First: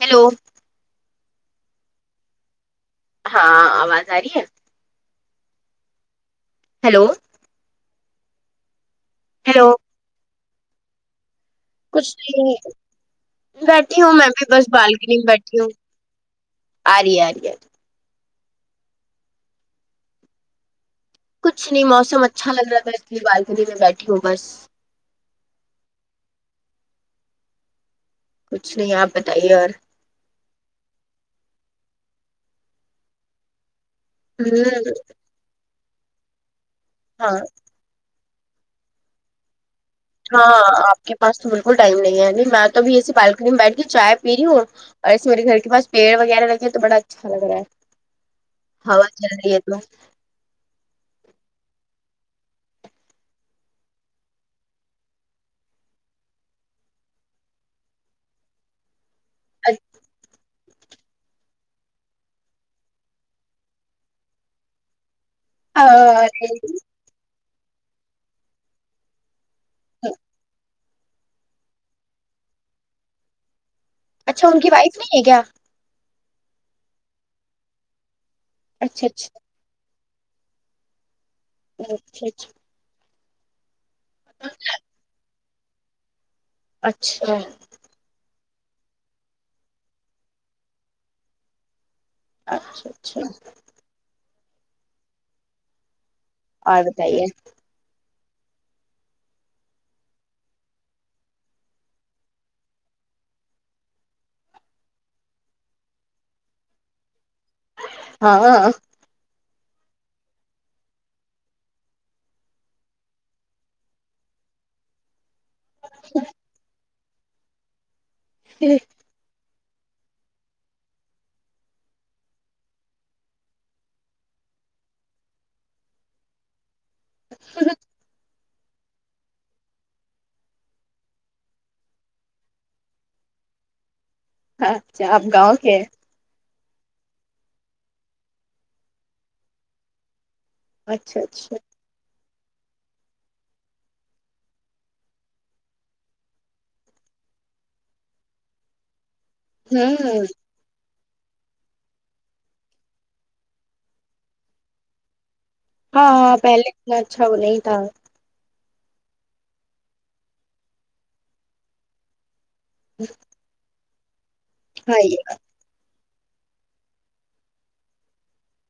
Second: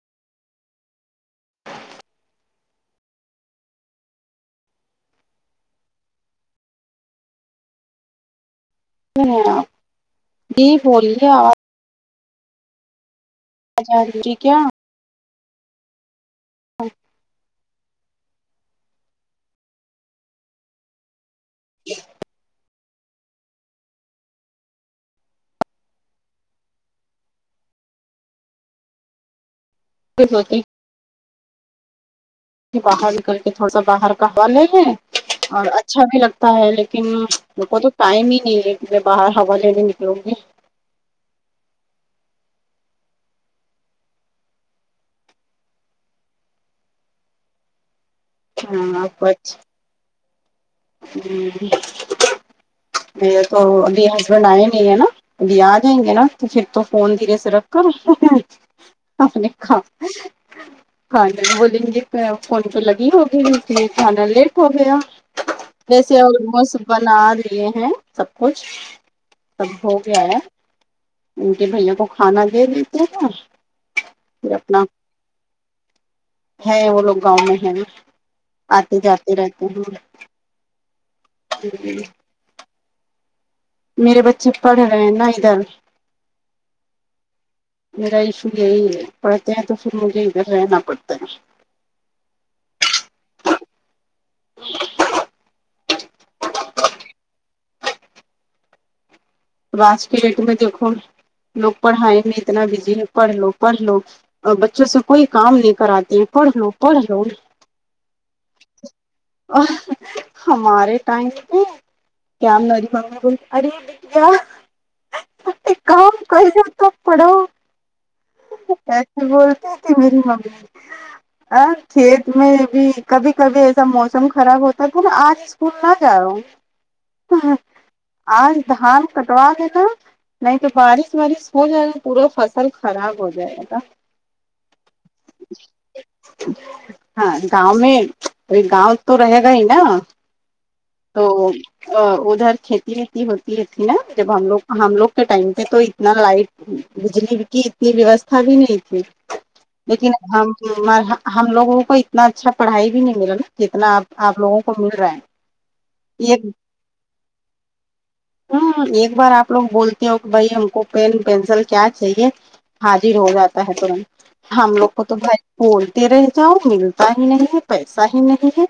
hello ہاں آواز آ رہی ہے ہیلو ہیلو جی بولیے آواز کچھ نہیں بیٹھی آ ہوں رہی میں ہے بھی کیا بس بالکنی میں بیٹھی ہوں آری آری ہے کچھ نہیں موسم اچھا لگ رہا تھا اتنی بالکنی میں بیٹھی ہوں بس کچھ نہیں آپ بتائیے اور [unintelligible] باہر نکل کے تھوڑا سا باہر کا ہوا لے ہوں ل اور اچھا بھی لگتا ہے لیکن ہاں ان کو تو ٹائم ہی نہیں ہے کہ باہر ہوا لینے نکلوں گی ہاں آپ کے پاس تو بالکل ٹائم نہیں ہے ابھی میں تو بھیھی ایسی بالکنی میں بیٹھ کے چائے پی رہی ہوں اور ایسے میرے گھر کے پاس پیڑ وغیرہ لگے تو بڑا اچھا لگ رہا ہے ہاں ہوا جاری بچ انتا میرے تو مبھی ہسبینڈ آئے نہیں ہے نا ابھی آ جائیں گے نا تو پھر تو فون دھیرے سے رکھ کر اپنے کام ک ج بولیں گے فون پہ لگی ہوگئی ا میں کھانا لیٹ ہو گیا دسیی ہو موسم بنا دیے ہیں سب کچھ سب ہو گیا ہے ان کے بھیاوں کو کھانا دے دیتے ہیں اور اچھا ان کی وائف نہیں ہے کیا ہے وہ لوگ گاؤں میں ہیں آتے اچھا جاتے اچھا رہتے ہیں جی جی اچھا میرے بچے پڑھ رہے ہیں نا ادھر اچھا میرا ایشو یہی ہے پڑھتے ہیں تو پھر مجھے ادھر رہنا پڑتا ہے اچھا اچھا اور بتائیے ا آج کے ڈیٹ میں دیکھو لوگ پڑھائی میں اتنا بزی ہے پڑھ لو پڑھ لو اور بچوں سے کوئی کام نہیں کراتے پڑھ لو پڑھ لو ہاں ہمارے ٹائم تھ کیا ہم نےری ب ب ار ا ایک کام کر تو پڑھو ایسے بولتے کہ میری ممی ا کھیت میں بھی کبھی کبھی ایسا موسم خراب ہوتا تھا نا آج اسکول نہ جاؤ آج دھان کٹوا دینا نہیں تو بارش وارش ہو جائے گا پورا فصل خراب ہو جائے گا تھا ہاں اچھا آپ گاؤں کے ہیں ہاں گاؤں میں گاؤں تو رہے گا ہی نا اچھا تو اچھا ادھر کھیتی وتی ہوتی یہ تھی نا جب ہم لوگ ہم لوگ کے ٹائم پے تو اتنا لائٹ بجلی کی اتنی ویوستھا بھی نہیں تھی لیکن ہوں اب ہم ہم لوگوں کو اتنا اچھا پڑھائی بھی نہیں مل جتنا آپ آپ لوگوں کو مل رہا ہے ہاں ہاں ایک پہلے اتنا اچھا وہ نہیں تھا ہ ایک بار آپ لوگ بولتے ہو کہ بھائی ہم کو پین پینسل کیا چاہیے حاضر ہو جاتا ہے ترنت ہم لوگ ہاں کو تو یہ بھائی بولتے رہ جاؤ ملتا ہی نہیں ہے پیسا ہی نہیں ہے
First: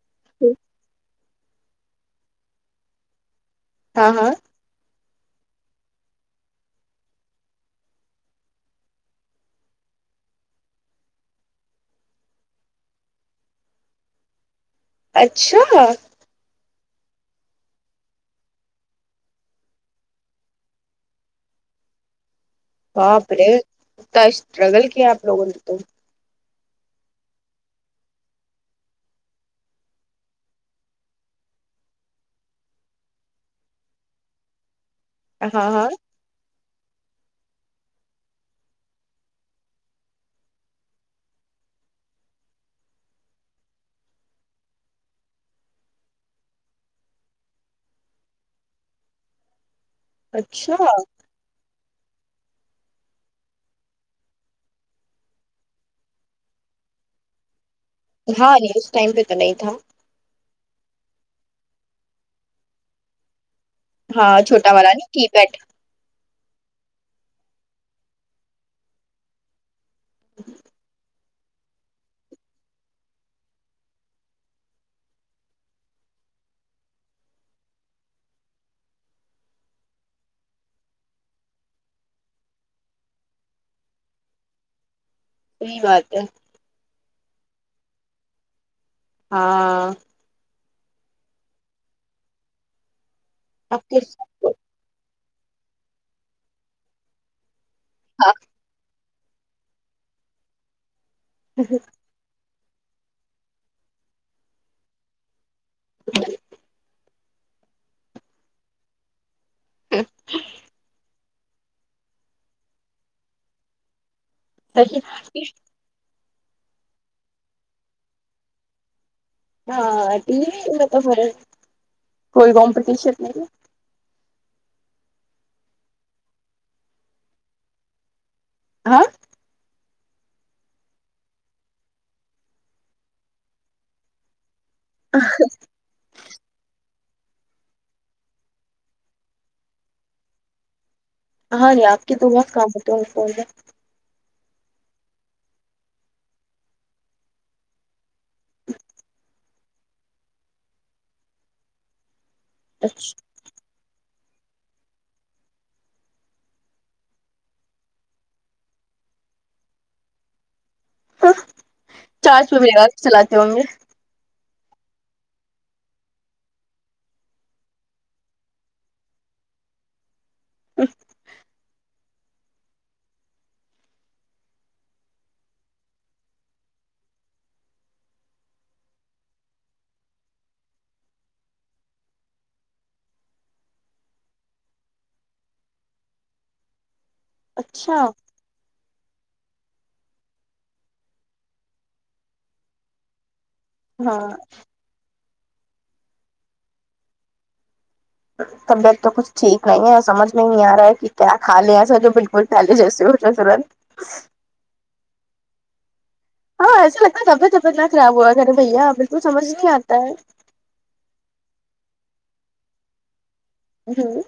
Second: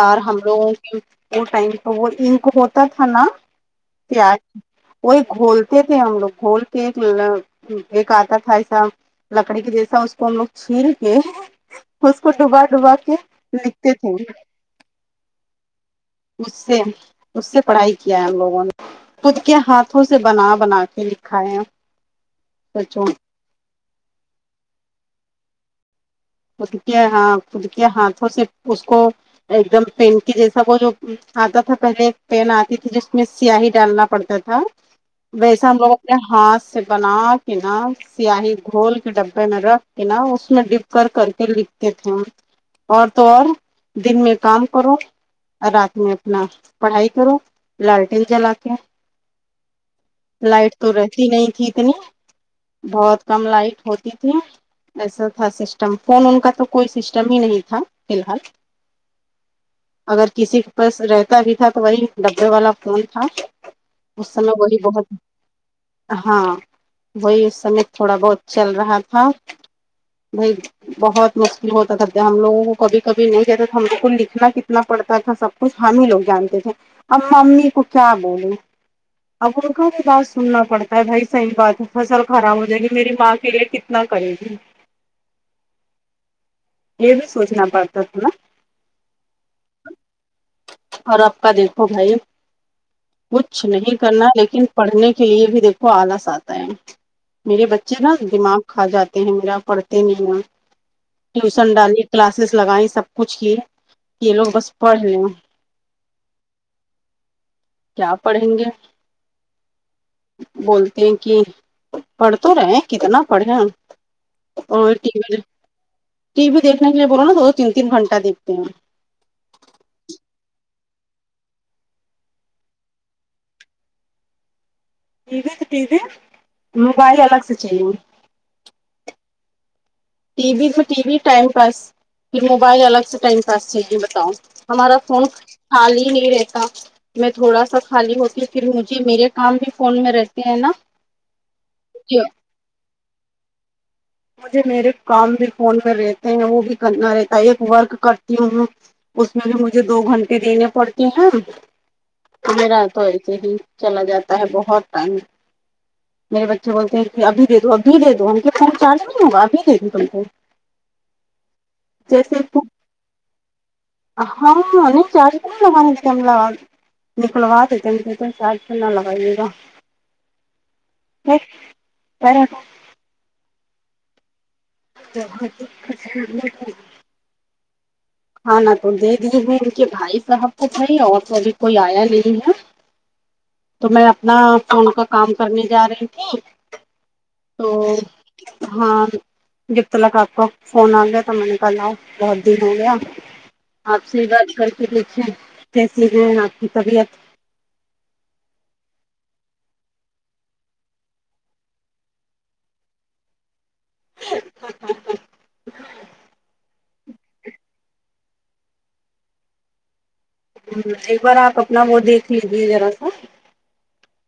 اور ہم لوگوں کی وہ ٹائم تو وہ انک ہوتا تھا نا ہاں ہاں پیاز وہ ایک گھولتے تھے ہم لوگ گھول کے ایک ایک آتا تھا ایسا لکڑی کے جیسا اس کو ہم لوگ چھیل کے اس کو ڈبا ڈبا کے لکھتے تھے اچھا اس سے اس سے پڑھائی کیا ہے ہم لوگ فون خود کے ہاتھوں سے بنا بنا کے لکھا ہے سوچو باپ رے اتنا اسٹرگل کیا آپ لوگوں نے تو خود کیا خود کے ہاتھوں سے اس کو ایک دم پین کی جیسا وہ جو آتا تھا پہلے ایک پین آتی تھی جس میں سیاہی ڈالنا پڑتا تھا ویسا ہاں ہم ہاں لوگ ہاتھ سے بنا کے نا سیاہی گھول کے ڈبے میں رکھ کے نا اس میں ڈ کر کر کے لکھتے تھے اور تو اور دن میں کام کرو رات میں اپنا پڑھائی کرو لالٹین جلا کے لائٹ اچھا تو رہتی نہیں تھی اتنی بہت کم لائٹ ہوتی تھی ایسا تھا س سٹم فون ان کا تو کوئی سسٹم ہی نہیں تھا فی الحال ہاں نہیں اس ٹائم پہ تو نہیں تھا اگر کسی کے پاس رہتا بھی تھا تو وہی ڈبے والا فون تھا اس ہاں سمے چھوٹا وہی والا بہت نہیں کی پیڈ ہاں وہی اس سے تھوڑا بہت چل رہا تھا وہائی بہت مشکل ہوتا تھا جب ہم لوگ کو کبھی کبھی نہیں کہتا تھا ہم لگ کو لکھنا کتنا پڑتا تھا سب کچھ ہم ہی لوگ جانتے تھے ا امی کو کیا بولوں اب ان کا بھی بات سننا پڑتا ہے بھائی صحیح بات ہے فصل خراب ہو جائے گی میری ماں کے لیے ک کتنا کرے گی صحیح بات ہے یہ بھی سوچنا پڑتا تھا نا ہاں اور آپ کا دیکھو بھائی کچھ آپ نہیں کس کرنا لیکن پڑھنے کے لیے بھی دیکھو آلس آتا ہے میرے بچے نا دماغ کھا جاتے ہیں میرا پڑھتے نہیں ٹیوشن ڈالی کلاسز لگائییں سب کچھ کی یہ لوگ بس پڑھ لے کیا پڑھیں گے بولتی ہیں کہ پڑھ تو رہے کتنا پڑھے ہم اور ٹی وی ٹی وی دیکھنے کے لیے بولو نا دو تین تین گھنٹ دیکھتے ہیں ہاں ٹی وی میں تو فرا کوئی کمپٹین نہیں ٹی وی تو ٹی وی موبائل الگ سے چاہیے ہاں ٹی وی تو ٹی وی ٹائم پاس پھر موبائل الگ سے ٹائم پاس چاہیے بتاؤ ہمارا فون خالی نہیں رہتا میں تھوڑا سا خالی ہوتی پھر مجھے میرے کام بھی فون میں رہتے ہیں نا ہاں جی آپ کے تو بہت کام ہوتے ہیں فون میں مجھے میرے کام بھی فون میں رہتے ہیں وہ بھی کرنا رہتا ہے ایک ورک کرتی ہوں میں اس میں بھی مجھے دو گھنٹے دینے پڑتے ہیں تو میرا تو اچھا ایسے ہی چلا جاتا ہے بہت ٹائم میرے بچے بولتے ہیں کہ اب دے دو اب دے دو ہم کے فون چارج نہیں ہوگا ابھی دے دوں [unintelligible] چارج پے مگا چلاتے ہوں گے [unintelligible] نکلواتے [unintelligible] [unintelligible] [unintelligible] کھانا تو دے دیے ہوئے ان کے بھائی صاحب کو کھائی اور تو ابھی کوئی آیا نہیں ہے تو میں اپنا فون کا کام کرنے جا رہی تھی تو اچھا ہاں جب تلک آپ کو فون آ گیا تو میں نے کہا لا بہت دن ہو گیا آپ سے ہی ہاں بات کر کے دیکھیں کیسی ہیں آپ کی طبیعت طبیعت تو کچھ ٹھیک نہیں ہے سمجھ میں نہیں آ رہا ہے کہ کیا کھ لے ایسا جو بالکل پہلے جیسے ہوتا سرت [unintelligible] طبعت طبعت نہ خراب ہوا کرے بھیا بالکل سمج نہیں آتا ہے ایک بار آپ اپنا وہ دیکھ لیجیے ذرا سا ہوں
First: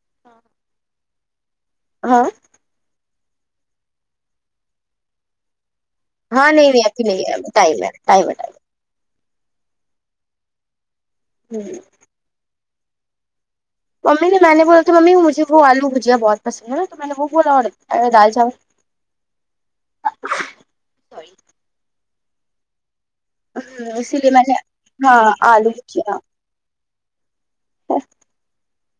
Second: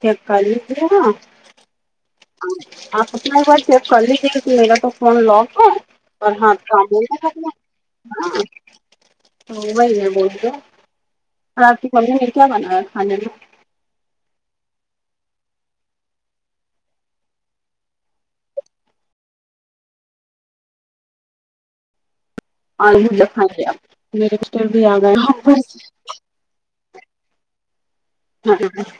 کیا [unintelligible] ہاں آپ اپنا ایک بار چیک کر لیجیے کہ میرا تو فون لاک ہے اور ہاں ہات نہیں نہیں ابھی نہیں ہے ٹائم ہے ٹائم ہے [unintelligible] تو وہی ہے بول رہ ٹائم اور آپ کی مممی نے کیا بنایا کھانے میں ممی نے میں نے بولا تو ممی مجھے وہ آلو بھجیا بہت پسند ہے نا تو میں نے وہ بولا اور دال چاول ہ اسی لیے میں نے ہاں آلو [unintelligible] بھجیا ہاں [inaudible]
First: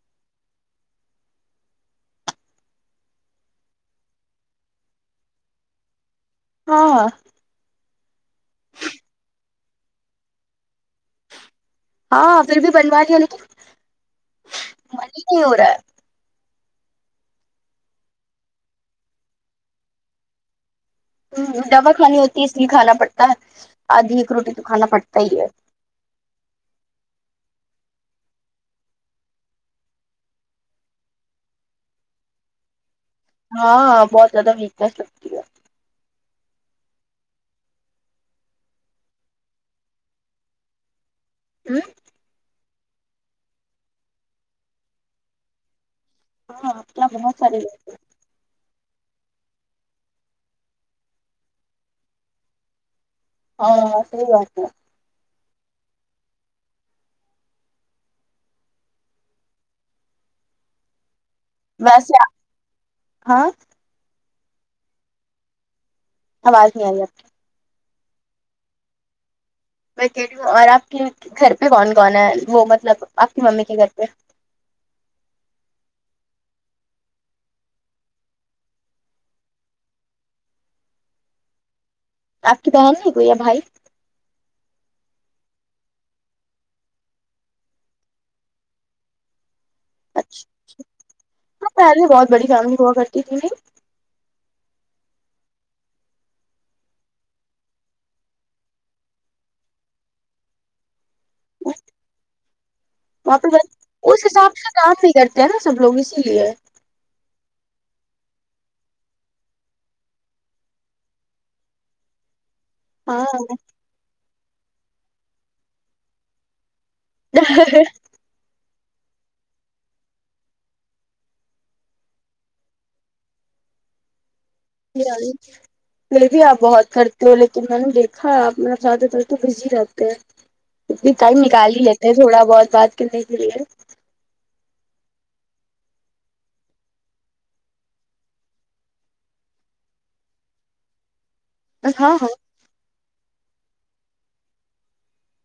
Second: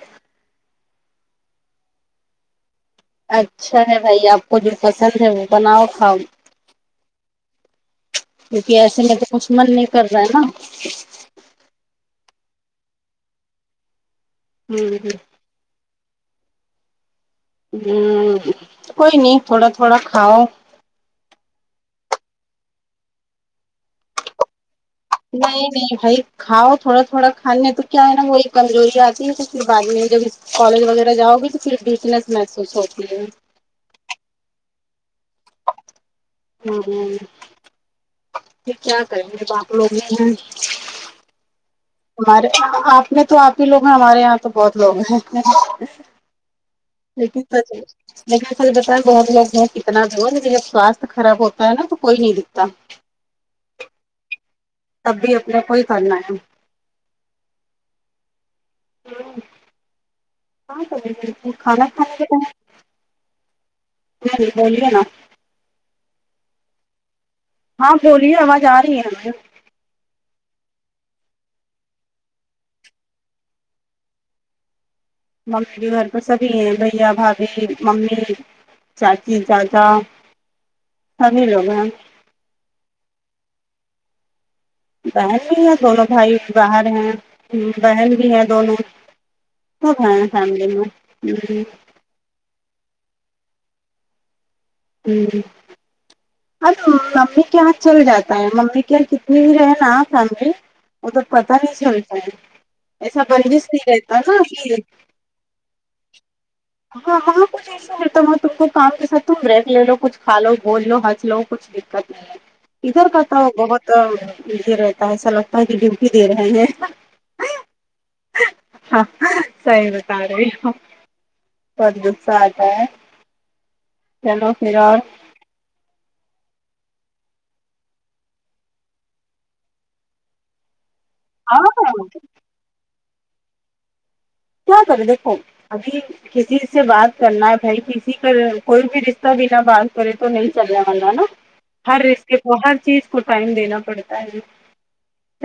اچھا ہے بھائی آپ کو جو پسند ہے وہ بناؤ کھاؤ ہاں کیونکہ ایسے میں تو کچھ من نہیں کر رہا ہے نا ہاں پھر بھی بنوا [unintelligible] ہوں ھو نہی ہورا ہا ہے ہوں کوئی نہیں تھوڑا تھوڑا کھاؤ دوائی کھانی ہوتی ہے اس لیے کھانا پڑتا ہے آدھی ایک روٹی تو کھانا پڑتا ہی ہے نہیں نہیں بھائی کھاؤ تھوڑا تھوڑا کھانے تو کیا ہے نا وہی کمزوری آتی ہے تو پھر بعد میں جب کالج وغیرہ جاؤ گے تو پھر ویکنیس محسوس ہوتی ہے ہاں بہت زیادہ ویکنس لگتی ہے ہمم پہر کیا کریں [unintelligible] ہمارے آپ نے تو آپ ہی لوگ ہیں ہمارے یہاں تو بہت لوگ ہیں ہاں کیا بہت سارے لوگ، [unintelligible] لیکن اصل بات بہت لوگ ہیں کتنا دور ہے لیکن جب سوستھ خراب ہوتا ہے نا تو کوئی نہیں دکھتا [unintelligible] تب بھی اپنے کوئی کرنا ہے ویسے ہاں [unintelligible] [unintelligible] آواز نہیں آئی آپ کی ہاں بولیے آواز آ رہی ہے ہمیں مے ٹھیک ھو ہوں اور آپ کے گھر پہ کون کون ہے وہ مطلب آپ کی ممی کے گھر پہ ممی کے گھر تو سبھی ہیں بھیا بھاابھی ممی چاچی چاچا سبھی لوگ ہیں آپ کی بہن نہیں ہوئییا بھائی بہن بھی ہے دونوں بھائی باہر ہیں بہن بھی ہیں دونوں سب ہے اچھا فیملی میں ہاں پہلے بہت بڑی فیملی ہوا کرتی تھی نہیں ہوں اب ممی کے یہاں چل جاتا ہے ممی کے یہاں کتنی بھی رہ نا فیملی وہ تو پتا نہیں چلتا ہے ایسا وہاں پہ بندش بس نہیں رہتا اس نا حساب سے یہ کام نہیں کرتے ہیں نا سب لوگ اسی لیے ہاں ہاں کچھ ایسا ہوتا ہو تم کو کام کےساتھ تم رہتی ہو کچھ کھالو بول لو ہنس لو کچھ دکت نہیں ادھر کا ہاں تو بہت تو یہ رہتا ہے ایسا لگتا ہے کہ ڈیوٹی دے رہے ہیں ہ ہاں صحیح بتا رہے ہو بہت غصہ آتا ہے چلو پھر اور اچ پھر بھی آپ بہت کرتے ہو لیکن میں نے دیکھا ہے آپ مطلب زیادہ تر تو بزی رہتے ہیں اتنی ٹائم ہاں نکال ہی لیتے تھوڑا بہت بات کرنے کے لیے کیا کر دیکھو ابھی کسی سے بات کرنا ہے بھائی کسی کا کوئی بھی رشتہ بنا بات کرے تو نہیں چلنے والا نا ہر ہاں رشتے کو ہر چیز کو ٹائم دینا پڑتا ہے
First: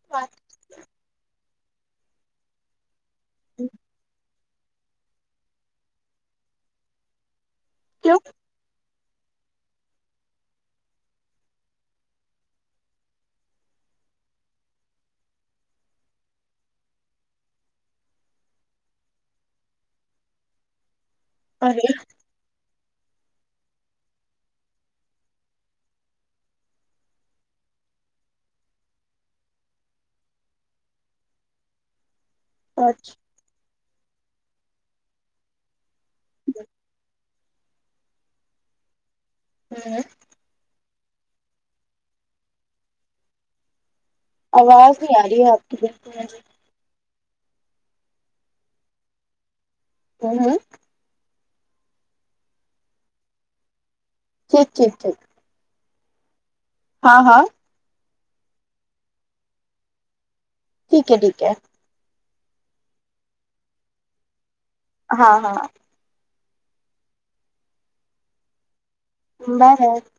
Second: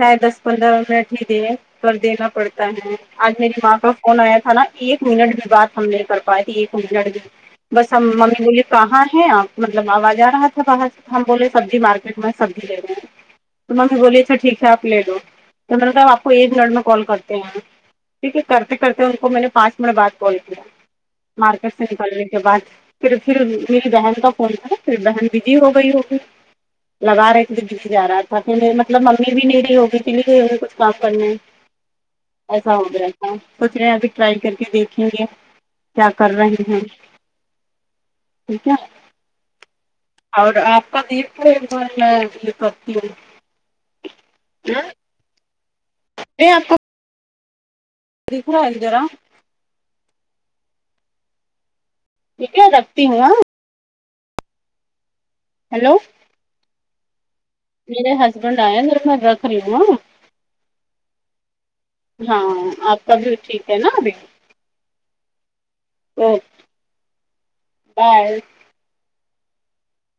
چاہے دس پندرہ منٹ ہی دیے پر دینا پڑتا ہے آج میری ماں کا فون آیا تھا نا ایک منٹ بھی بات ہم نہیں کر پائے تھی ایک منٹ بھی بس ہم کیوں ممی بولی کہاں ہیں آپ مطلب آواز آ رہا تھا باہر سے ہم بولے سبزی مارکیٹ میں سبزی لے رہے ہیں تو ممی بولی اچھا ٹھیک ہےآپ لے لو تو میں نے کہا آپ کو ایک منٹ میں کال کرتے ہیں ٹھیک ہے کرتے کرتے ان کو میں نے پانچ منٹ بعد کال کیا مارکیٹ سے ارے نکلنے کے بعد پھر پھر میری بہن کا فون تھا پھر بہن بزی ہو گئی ہوگی لگا رہے تھے بزی آرہا تھا پھر میرے مطلب ممی بھی نہیں رہی ہوگی چلی گئی ہوگی کچھ کام کرنے ایسا ہو گیا تھا سوچ رہے ہیں ابھی ٹرائی کر کے دیکھیں گے کیا کر رہے ہیں ٹھیک ہے ہوں اور آپ کا دیر کو ہے وہ میں یہ کرتی ہوں [unintelligible] آواز میں نہیں آ رہی ہے آپ کی بالکل آپ کو دیکھ رہا ہے ذرا کون ہے ٹھیک ترکھتی ہوں آں ٹھیک ٹھیک ٹھیک ہیلو ہاں ہاں میرے ہسبینڈ آئے ہیں میرے میں رکھ رہی ہاں ٹھیک ہے ٹھیک ہے ہاں آپ کا بھی ٹھیک ہے نا ابھی ہاں ہاں اوکے بائے بر [unintelligible]